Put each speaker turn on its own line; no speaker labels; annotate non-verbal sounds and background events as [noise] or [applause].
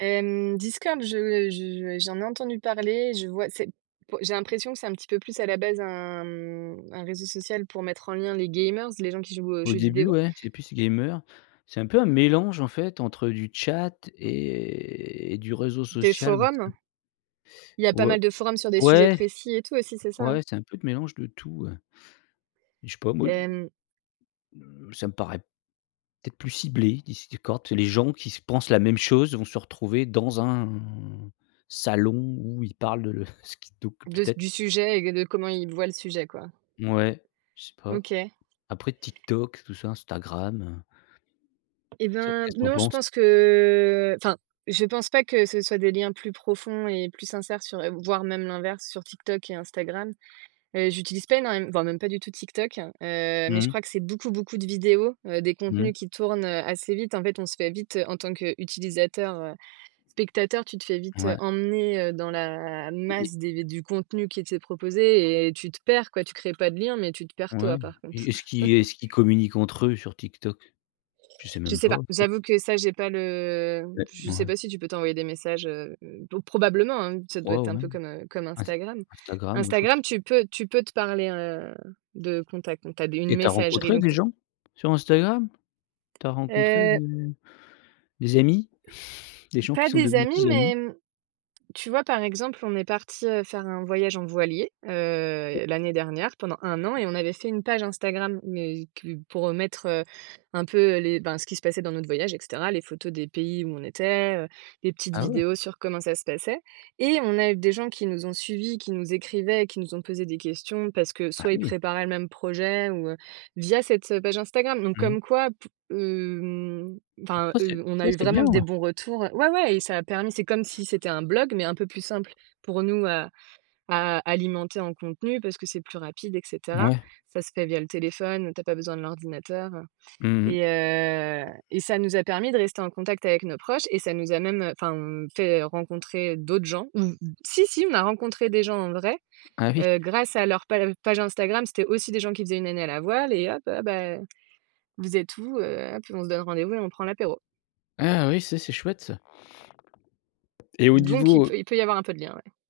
Hem, Discord, je je j'en ai entendu parler, je vois, c'est, po j'ai l'impression que c'est un petit peu plus à la base un, mmh, un réseau social pour mettre en lien les gamers, les gens qui jouent aux
Au
jeux
début
vidéo.
ouais, c'est plus gamer. C'est un peu un mélange en fait, entre du chat et et du réseau
Des
social
forums?
[unintelligible]
Il y a pas
Ou o
mal de forums sur des sujets
ouais.
précis et tout aussi, c'est ça,
Ouais
hein?
c'est un peu de mélange de tout, ouais je sais pas moi,
Hem
mmh, ça me paraît peut-être plus ciblé, Dis Discord c'est les gens qui se pensent la même chose, vont se retrouver dans un salon où ils parlent de le ce qui donc
De s
peut-être
du sujet et c de comment ils voient le sujet quoi.
Mouais, je sais pas.
OK.
Après TikTok, tout ça, Instagram heu
Eh
ça,
ben,
qu'est-ce que
b
tu en
non, je
penses?
pense que enfin, je pense pas que ce soient des liens plus profonds et plus sincères sur le voire même l'inverse sur Tik Tok et Instagram. Heu, j'utilise pas énorme m voire même pas du tout Tik Tok. Heu, mais je
Mmh.
crois que c'est beaucoup beaucoup de vidéos. Heu, des
Mmh.
contenus qui tournent, heu, assez vite. En fait on se fait vite, heu, en tant qu'utilisateur, heu spectateur, tu te fais vite, heu,
Ouais.
emmener, heu, dans la
Et et
masse des du contenu qui était proposé et tu te perds quoi, tu crées pas de lien, mais tu te perds
Ouais
toi par
et
contre.
est-ce qu'ils
[chuckles]
est-ce qu'ils communiquent entre eux sur TikTok? Je sais
Je
même
sais
pas
pas.
en fait.
J'avoue que ça, j'ai pas le
Et
je sais
mouais.
pas si tu peux t'envoyer des messages, heu oh probablement, hein, ça doit
Crois
être
au
un peu
même.
comme, heu, comme
Ins
Instagram.
Instagram ouais je crois
Instagram,
c'est
tu peux tu peux te parler, heu, de contact. Donc tu as d
Et
une
tu as
messagerie
rencontré
donc
des
t
gens? Sur Instagram? Tu as rencontré
Heu
des des amis? [chuckles] Des gens qui
Pas
sont
des
devenus
amis,
tes amis?
mais mmh, tu vois par exemple on est partis, heu, faire un voyage en voilier. Heu, l'année dernière pendant 1 an et on avait fait une page Instagram. Mais plus pour, heu, mettre, heu, un peu les ben ce qui se passait dans notre voyage et cetera. Les photos des pays où on était, heu, les petites
Ah ouais!
vidéos sur comment ça se passait et on a eu des gens qui nous ont suivis, qui nous écrivaient et qui nous ont posé des questions, parce que
Ah
soit ils
oui.
préparaient le même projet ou heu via cette, heu, page Instagram. Donc
Mmh.
comme quoi, pou hem enfin
Ça c'est
heu on
ça
a eu
c'est
vraiment
bien!
des bons retours. Heu, ouais ouais et ça a permis c'est comme si c'était un blog, mais un peu plus simple pour nous à à alimenter en contenu. Parce que c'est plus rapide et cetera.
Mouais.
Ça se fait via le téléphone, où tu as pas besoin de l'ordinateur, heu
Mmh mh.
et heu, et ça nous a permis de rester en contact avec nos proches et ça nous a même, heu enfin mmh, fait rencontrer d'autres gens. Mmh mh. Si, si on a rencontré des gens en vrai,
Ah oui!
heu, grâce à leur page page Instagram, c'étaient aussi des gens qui faisaient 1 année à la voile et hop: «Heu, bah, vous êtes où heu?» hop, on se donne rendez-vous et on prend l'apéro.
Ah oui, ça c'est chouette ça et au
Donc il
niveau, heu
peut il peut y avoir un peu de lien ouais.